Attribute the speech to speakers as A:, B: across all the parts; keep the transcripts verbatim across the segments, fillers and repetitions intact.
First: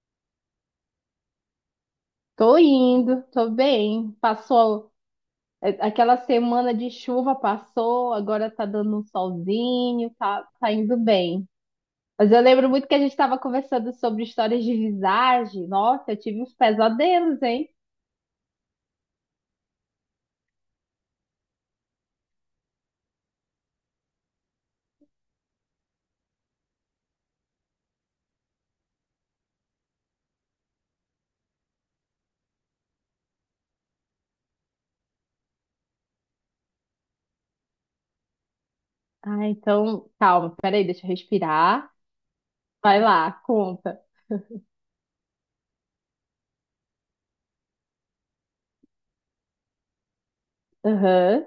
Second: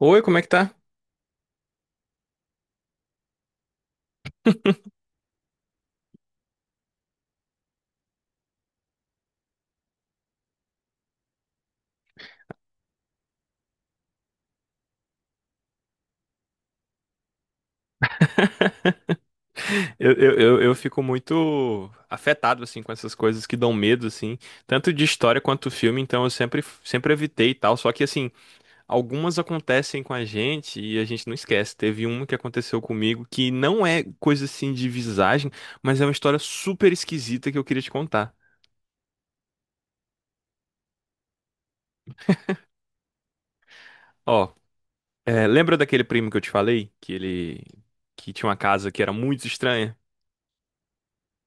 A: Oi, como é que tá?
B: Tô indo, tô bem. Passou. É, aquela semana de chuva, passou, agora tá dando um solzinho, tá, tá indo bem. Mas eu lembro muito que a gente estava conversando sobre histórias de visagem. Nossa, eu tive uns pesadelos, hein?
A: Eu, eu, eu, eu fico muito afetado, assim, com essas coisas que dão medo, assim, tanto de história quanto filme, então eu sempre, sempre evitei e tal. Só que, assim, algumas acontecem com a gente e a gente não esquece. Teve uma que aconteceu comigo que não é coisa, assim, de visagem, mas é uma história super esquisita que eu queria te contar.
B: Ah, então, calma, peraí, deixa eu respirar. Vai lá, conta.
A: Ó, é, lembra daquele primo que eu te falei? Que ele... que tinha uma casa que era muito estranha?
B: Aham,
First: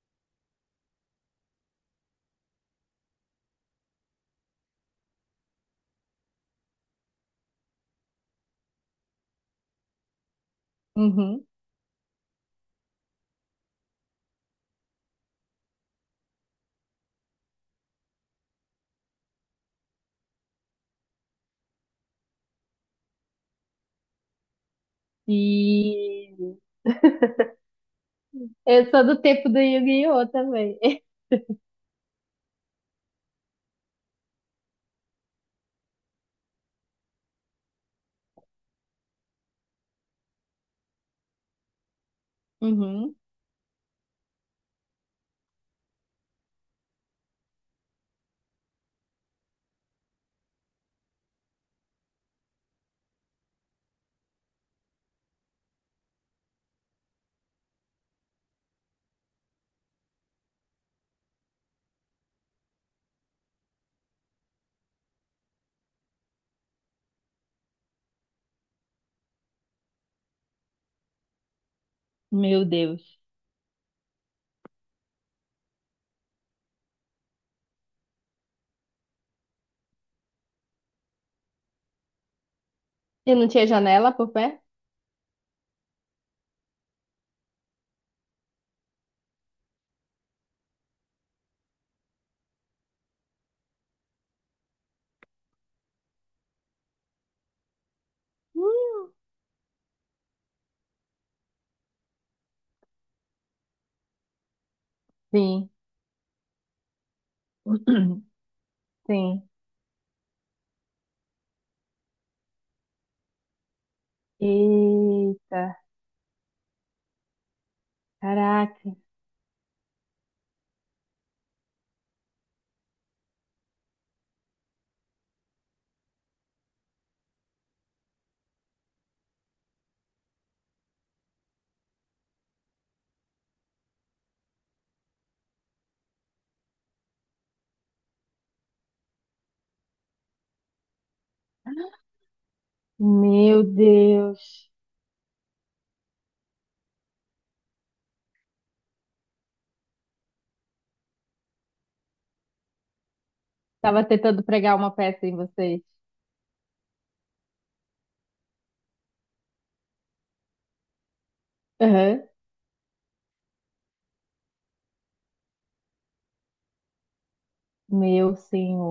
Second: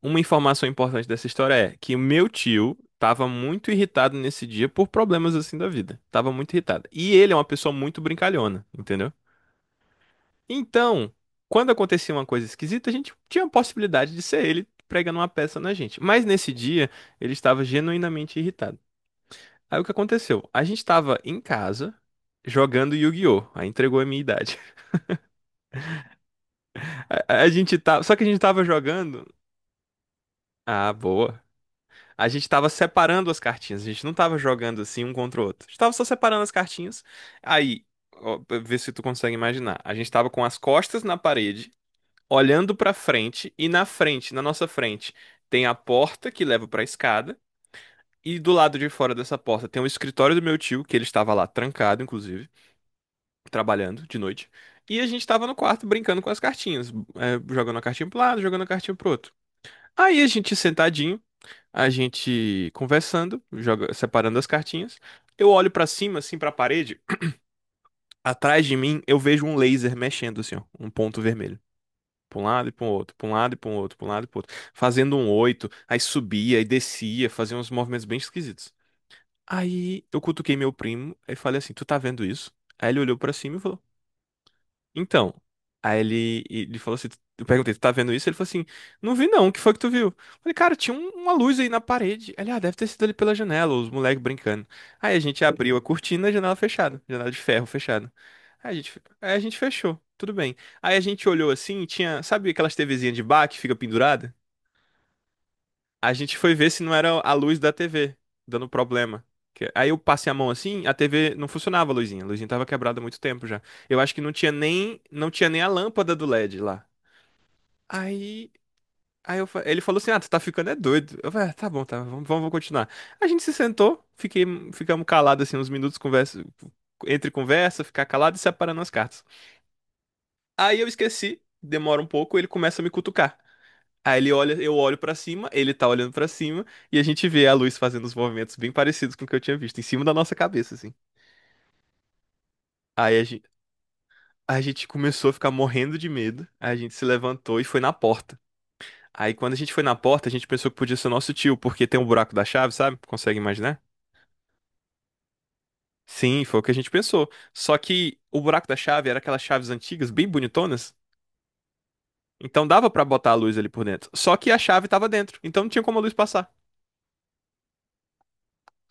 A: Uma informação importante dessa história é que o meu tio tava muito irritado nesse dia por problemas assim da vida. Tava muito irritado. E ele é uma pessoa muito brincalhona, entendeu? Então,
B: uhum.
A: quando acontecia uma coisa esquisita, a gente tinha a possibilidade de ser ele pregando uma peça na gente. Mas nesse dia, ele estava genuinamente irritado. Aí o que aconteceu? A gente estava em casa jogando Yu-Gi-Oh! Aí entregou a minha idade.
B: E
A: A, a gente tava, só que a gente tava
B: eu sou do
A: jogando.
B: tempo do Yu-Gi-Oh! Também.
A: Ah, boa. A gente tava separando as cartinhas, a gente não tava jogando assim um contra o outro. A gente tava só separando as cartinhas. Aí, ó, pra ver se tu consegue imaginar. A gente tava com as costas na parede, olhando pra
B: Uhum.
A: frente, e na frente, na nossa frente, tem a porta que leva pra escada, e do lado de fora dessa porta tem o escritório do meu tio, que ele estava lá trancado, inclusive, trabalhando de noite. E a gente tava no quarto brincando com as cartinhas, eh, jogando a cartinha pro lado, jogando a cartinha pro outro. Aí a gente sentadinho a gente conversando, joga, separando as cartinhas. Eu olho pra cima, assim, pra parede. Atrás de mim, eu vejo um laser mexendo, assim, ó, um ponto vermelho. Pra um
B: Meu
A: lado e pra um outro,
B: Deus.
A: pra um lado e pra um outro, pra um lado e pro outro. Fazendo um oito, aí subia e descia, fazia uns movimentos bem esquisitos. Aí eu cutuquei meu primo e falei assim: Tu tá vendo isso? Aí ele olhou pra
B: E não
A: cima e
B: tinha
A: falou:
B: janela por pé?
A: Então, aí ele, ele falou assim, eu perguntei, tu tá vendo isso? Ele falou assim, não vi não, o que foi que tu viu? Eu falei, cara, tinha um- uma luz aí na parede. Ele, ah, deve ter sido ali pela janela, os moleques brincando. Aí a gente abriu a cortina, a janela fechada, janela de ferro fechada. Aí a gente, aí a gente fechou, tudo bem. Aí a gente olhou assim, tinha, sabe aquelas TVzinhas de bar que fica pendurada?
B: Sim,
A: A gente foi ver se não era a luz da T V dando problema.
B: sim.
A: Que- Aí eu passei a mão assim, a T V não funcionava, a luzinha. A luzinha tava quebrada há muito tempo já. Eu acho que não tinha nem, não tinha nem
B: Eita,
A: a lâmpada do LED lá. Aí,
B: caraca,
A: aí eu fa- ele falou assim: Ah, tu tá ficando é doido. Eu falei: ah, tá bom, tá, vamos, vamos continuar. A gente se sentou, fiquei, ficamos calados assim uns minutos, conversa, entre conversa, ficar calado e separando as cartas. Aí eu esqueci, demora um pouco, ele começa a me cutucar. Aí ele olha, eu olho pra cima, ele tá olhando pra cima e a gente vê a luz fazendo os movimentos bem parecidos com o que eu tinha visto em cima da nossa cabeça, assim. Aí a gente,
B: meu
A: a
B: Deus.
A: gente começou a ficar morrendo de medo. Aí a gente se levantou e foi na porta. Aí quando a gente foi na porta, a gente pensou que podia ser nosso tio, porque tem um buraco da chave, sabe? Consegue imaginar?
B: Tava tentando pregar uma peça em vocês.
A: Sim, foi o que a gente pensou. Só que o buraco da chave era aquelas chaves antigas, bem bonitonas.
B: Aham.
A: Então dava pra botar a luz ali por dentro. Só que a chave tava dentro, então não tinha como a luz passar.
B: Meu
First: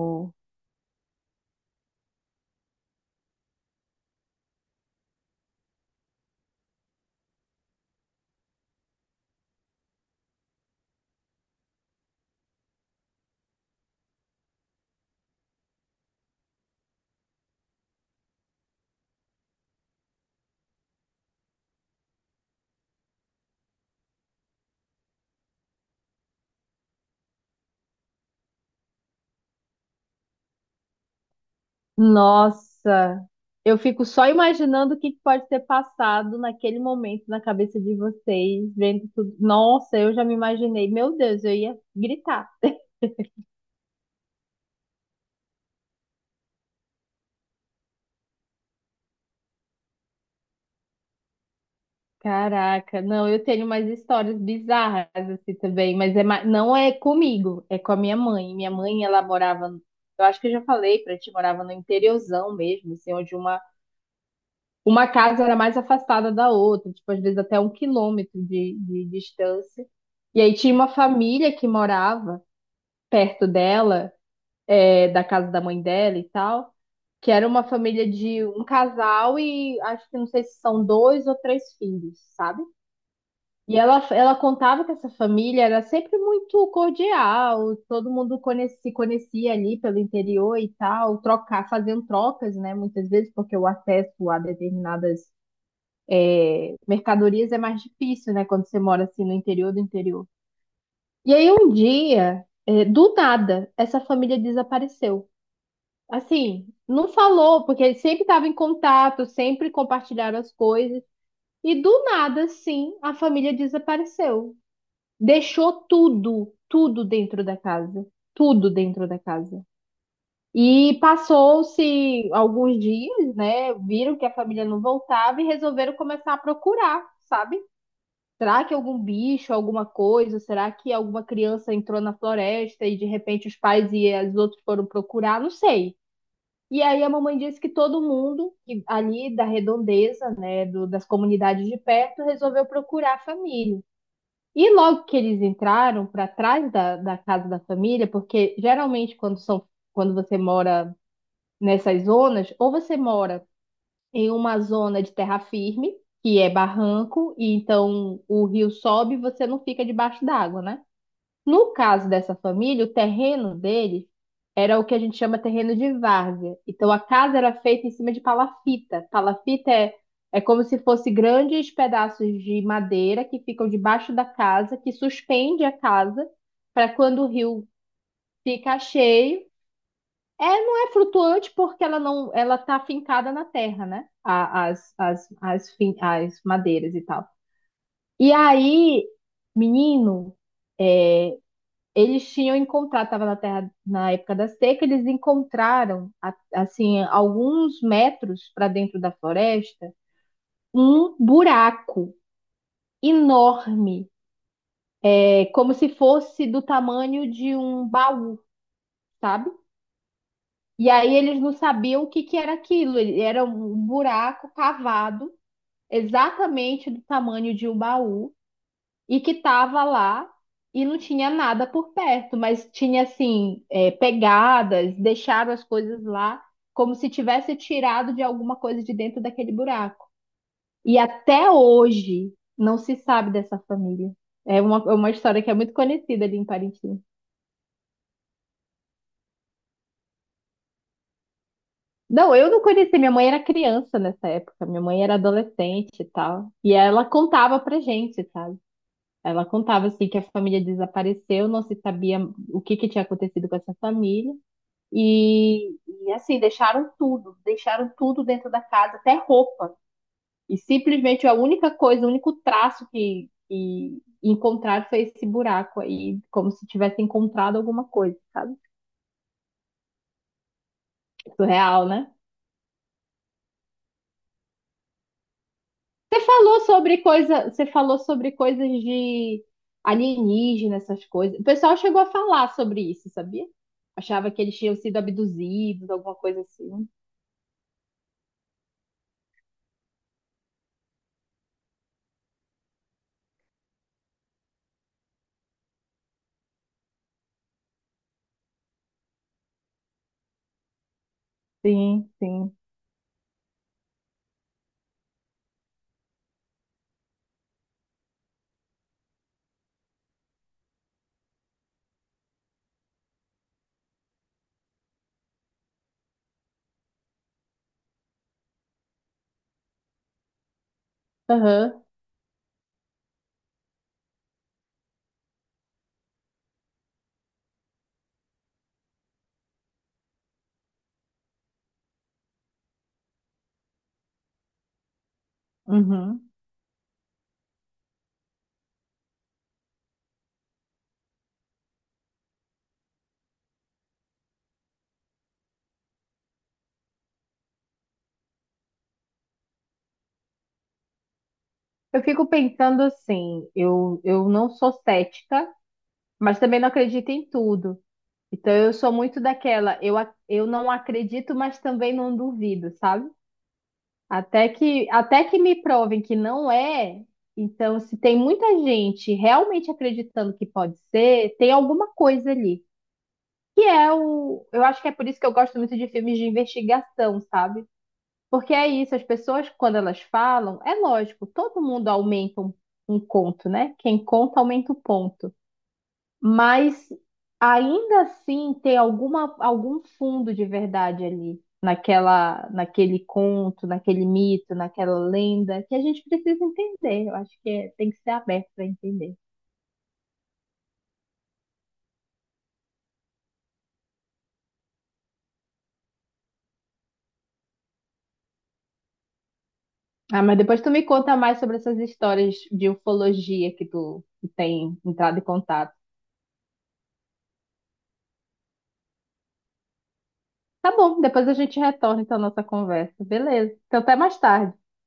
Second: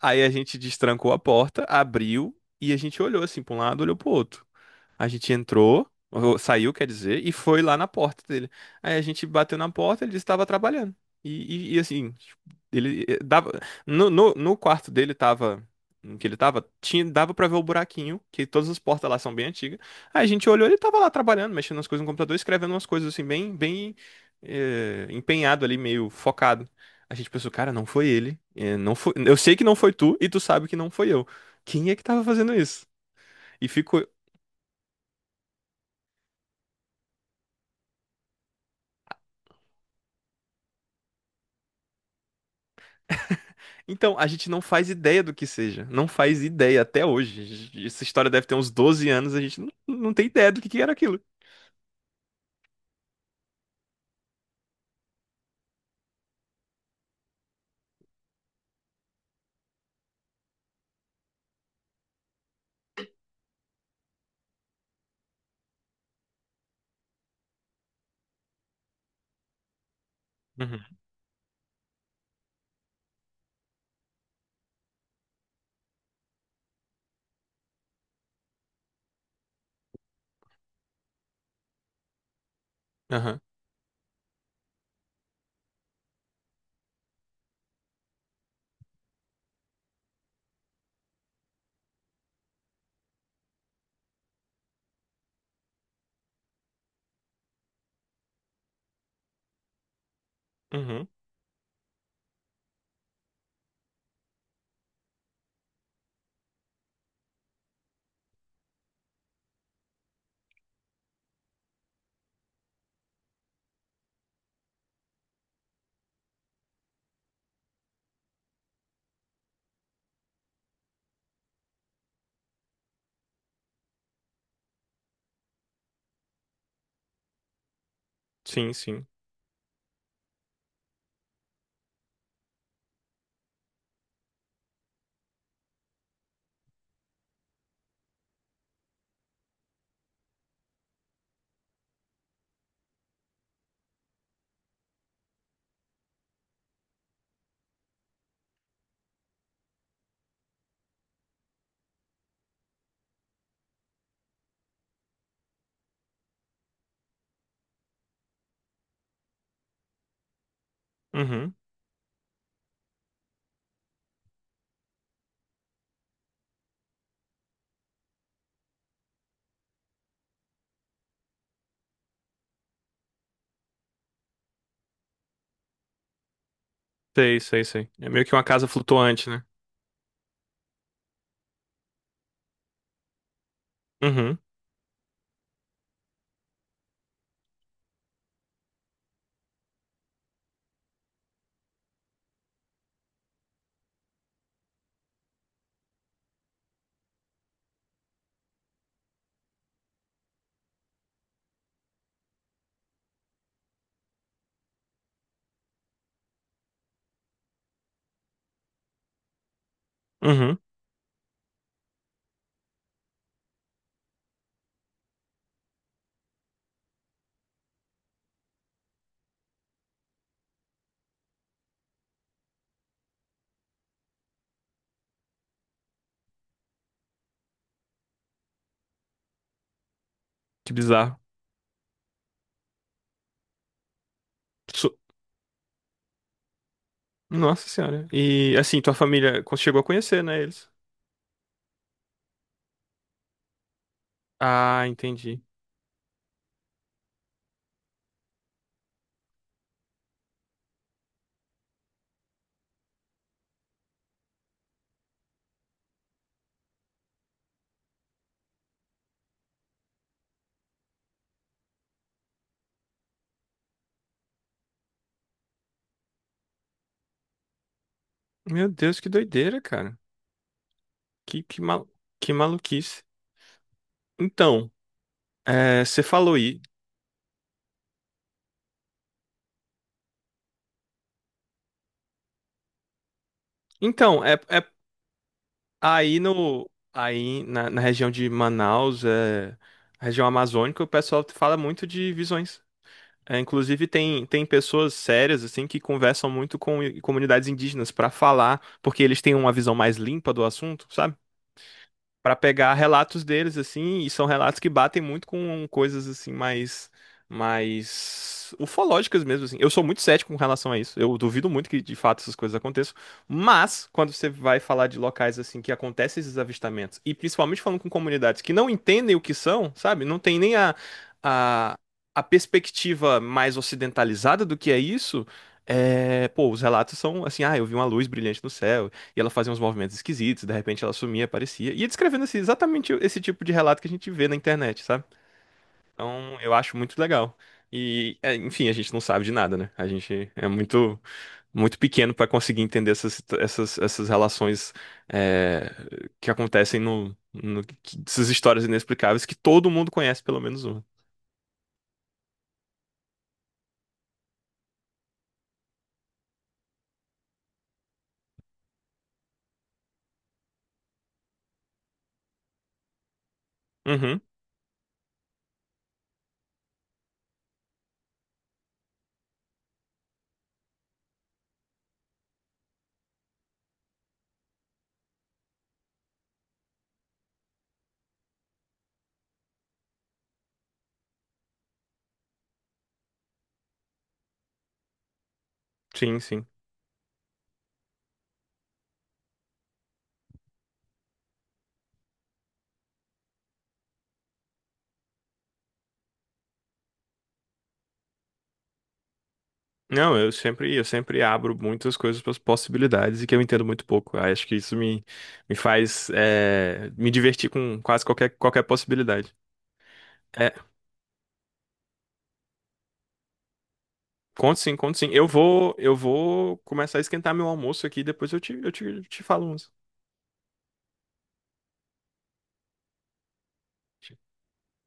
A: Aí a gente destrancou a porta, abriu e a gente olhou assim pra um lado, olhou pro outro. A gente entrou, ou saiu, quer dizer, e foi lá na porta dele. Aí a gente bateu na porta, ele disse que estava trabalhando. E, e- e, assim, tipo, ele eh, dava. No, no, no quarto dele tava. Em que ele tava, tinha, dava pra ver o buraquinho, que todas as portas lá são bem antigas. Aí a gente olhou, ele tava lá trabalhando, mexendo nas coisas no computador, escrevendo umas coisas assim, bem, bem eh, empenhado ali, meio focado. A gente pensou, cara, não foi ele. Eh, não foi, eu sei que não foi tu, e tu sabe que não foi eu. Quem é que tava fazendo isso?
B: Nossa,
A: E
B: eu fico
A: ficou,
B: só imaginando o que que pode ter passado naquele momento na cabeça de vocês, vendo tudo. Nossa, eu já me imaginei. Meu Deus, eu ia gritar.
A: Então, a gente não faz ideia do que seja. Não faz ideia até hoje. Essa história deve ter uns doze anos, a gente não, não tem ideia do que que era aquilo.
B: Caraca, não, eu tenho umas histórias bizarras assim também, mas é, ma- não é comigo, é com a minha mãe. Minha mãe, ela morava, eu acho que eu já falei pra ti, morava no interiorzão mesmo, assim, onde uma, uma casa era mais afastada da outra, tipo, às vezes até um quilômetro de, de distância. E aí tinha
A: Uhum.
B: uma família que morava perto dela, é, da casa da mãe dela e tal, que era uma família de um casal e acho que não sei se são dois ou três filhos, sabe?
A: Aham.
B: E ela, ela contava que essa família era sempre muito cordial, todo mundo conhe- se conhecia ali pelo interior e tal, trocar, fazendo trocas, né? Muitas vezes, porque o acesso a determinadas mercadorias é mais difícil, né? Quando você mora assim no interior do interior.
A: Uhum.
B: E aí um dia, eh, do nada, essa família desapareceu. Assim, não falou, porque eles sempre estavam em contato, sempre compartilharam as coisas. E do nada, sim, a família desapareceu, deixou tudo, tudo dentro da casa, tudo dentro da casa. E passou-se alguns dias, né? Viram que a família não voltava e resolveram começar a procurar, sabe? Será
A: Sim,
B: que algum
A: sim.
B: bicho, alguma coisa? Será que alguma criança entrou na floresta e de repente os pais e os outros foram procurar? Não sei. E aí a mamãe disse que todo mundo que ali da redondeza, né, do- das comunidades de perto, resolveu procurar a família. E logo que eles entraram para trás da, da casa da família, porque geralmente quando são, quando você mora nessas zonas, ou você mora em uma zona de terra firme, que é barranco, e então o rio sobe e você não fica debaixo d'água, né?
A: Uhum.
B: No caso dessa família, o terreno deles era o que a gente chama terreno de várzea. Então a casa era feita em cima de palafita. Palafita é, é como se fosse grandes pedaços de madeira que ficam debaixo da casa, que suspende a casa para quando o
A: Sei, sei,
B: rio
A: sei. É meio que uma casa
B: fica
A: flutuante, né?
B: cheio. É, não é flutuante porque ela não, ela tá fincada na terra, né?
A: Uhum.
B: A- As, as, as, fin- as madeiras e tal. E aí, menino, eles tinham encontrado, estava na terra na época da seca, eles encontraram a- assim alguns metros para dentro da floresta um buraco enorme, é como se fosse do tamanho de um baú, sabe?
A: Uhum.
B: E aí eles não sabiam o que que era aquilo. Ele- Era um buraco cavado exatamente do tamanho de um baú, e que tava lá e não tinha nada por perto, mas tinha assim, é, pegadas, deixaram as coisas lá como se tivesse tirado de alguma coisa de dentro daquele buraco.
A: Que
B: E
A: bizarro.
B: até hoje não se sabe dessa família. É uma, é
A: Su-
B: uma história que é muito conhecida ali em Parintins.
A: Nossa senhora. E assim, tua família co- chegou a conhecer, né, eles?
B: Não, eu não conheci. Minha mãe era criança nessa época. Minha
A: Ah,
B: mãe era
A: entendi.
B: adolescente e tal. E ela contava pra gente, sabe? Ela contava assim que a família desapareceu, não se sabia o que que tinha acontecido com essa família. E, e assim, deixaram tudo, deixaram tudo dentro da casa, até roupa. E simplesmente a única coisa, o único traço que, que, encontraram foi esse buraco aí, como se tivesse encontrado alguma coisa, sabe?
A: Meu Deus, que doideira, cara. Que, que, mal...
B: Surreal, né?
A: que maluquice. Então, é, você
B: Você
A: falou aí.
B: falou sobre coisa, você falou sobre coisas de alienígena, essas coisas. O pessoal chegou a falar sobre isso, sabia?
A: Então,
B: Achava
A: é,
B: que eles
A: é
B: tinham sido abduzidos, alguma
A: Aí
B: coisa
A: no
B: assim.
A: aí na, na região de Manaus, é, região amazônica, o pessoal fala muito de visões. É, inclusive tem, tem pessoas sérias assim que conversam muito com i- comunidades indígenas para falar, porque eles têm uma visão mais limpa do assunto, sabe?
B: Sim,
A: Para
B: sim.
A: pegar relatos deles assim, e são relatos que batem muito com coisas assim mais mais ufológicas mesmo assim. Eu sou muito cético com relação a isso. Eu duvido muito que de fato essas coisas aconteçam, mas quando você vai falar de locais assim que acontecem esses avistamentos e principalmente falando com comunidades que não entendem o que são, sabe? Não tem nem a
B: Aham,
A: a, a perspectiva mais ocidentalizada do que é isso. É, pô, os relatos são assim, ah, eu vi uma luz brilhante no céu. E ela fazia uns movimentos esquisitos, de repente ela sumia, aparecia. E ia descrevendo esse, exatamente esse tipo de relato que a gente vê na internet, sabe?
B: uhum.
A: Então eu acho muito legal. E, é, enfim, a gente não sabe de nada, né? A gente é muito, muito pequeno para conseguir entender essas, essas, essas relações é, que acontecem no, no, que- essas histórias inexplicáveis que todo mundo conhece, pelo menos uma.
B: Eu fico pensando assim, eu, eu não sou cética, mas também não acredito em tudo. Então eu sou muito daquela, eu, ac- eu não acredito, mas também não duvido, sabe?
A: Uhum,
B: Até que, até que me provem que não é, então se tem muita gente realmente acreditando que pode ser, tem alguma coisa ali. Que é o, eu acho que é por isso que eu gosto muito de filmes de investigação, sabe? Porque é isso, as pessoas, quando elas falam, é lógico, todo mundo aumenta um, um conto, né? Quem conta aumenta o ponto.
A: sim, sim.
B: Mas ainda assim tem alguma, algum fundo de verdade ali, naquela, naquele conto, naquele mito, naquela lenda, que a gente precisa entender. Eu acho que é- tem que ser aberto para entender.
A: Não, eu sempre, eu sempre abro muitas coisas para as possibilidades e que eu entendo muito pouco. Aí acho que isso me, me faz eh, me divertir com quase qualquer, qualquer possibilidade.
B: Ah, mas
A: É,
B: depois tu me conta mais sobre essas histórias de ufologia que tu, tu
A: conto sim,
B: tem
A: conto sim.
B: entrado em
A: Eu vou,
B: contato.
A: eu vou começar a esquentar meu almoço aqui, depois eu te, eu te, te falo uns.
B: Tá bom, depois a gente retorna então a nossa conversa. Beleza. Então até mais tarde.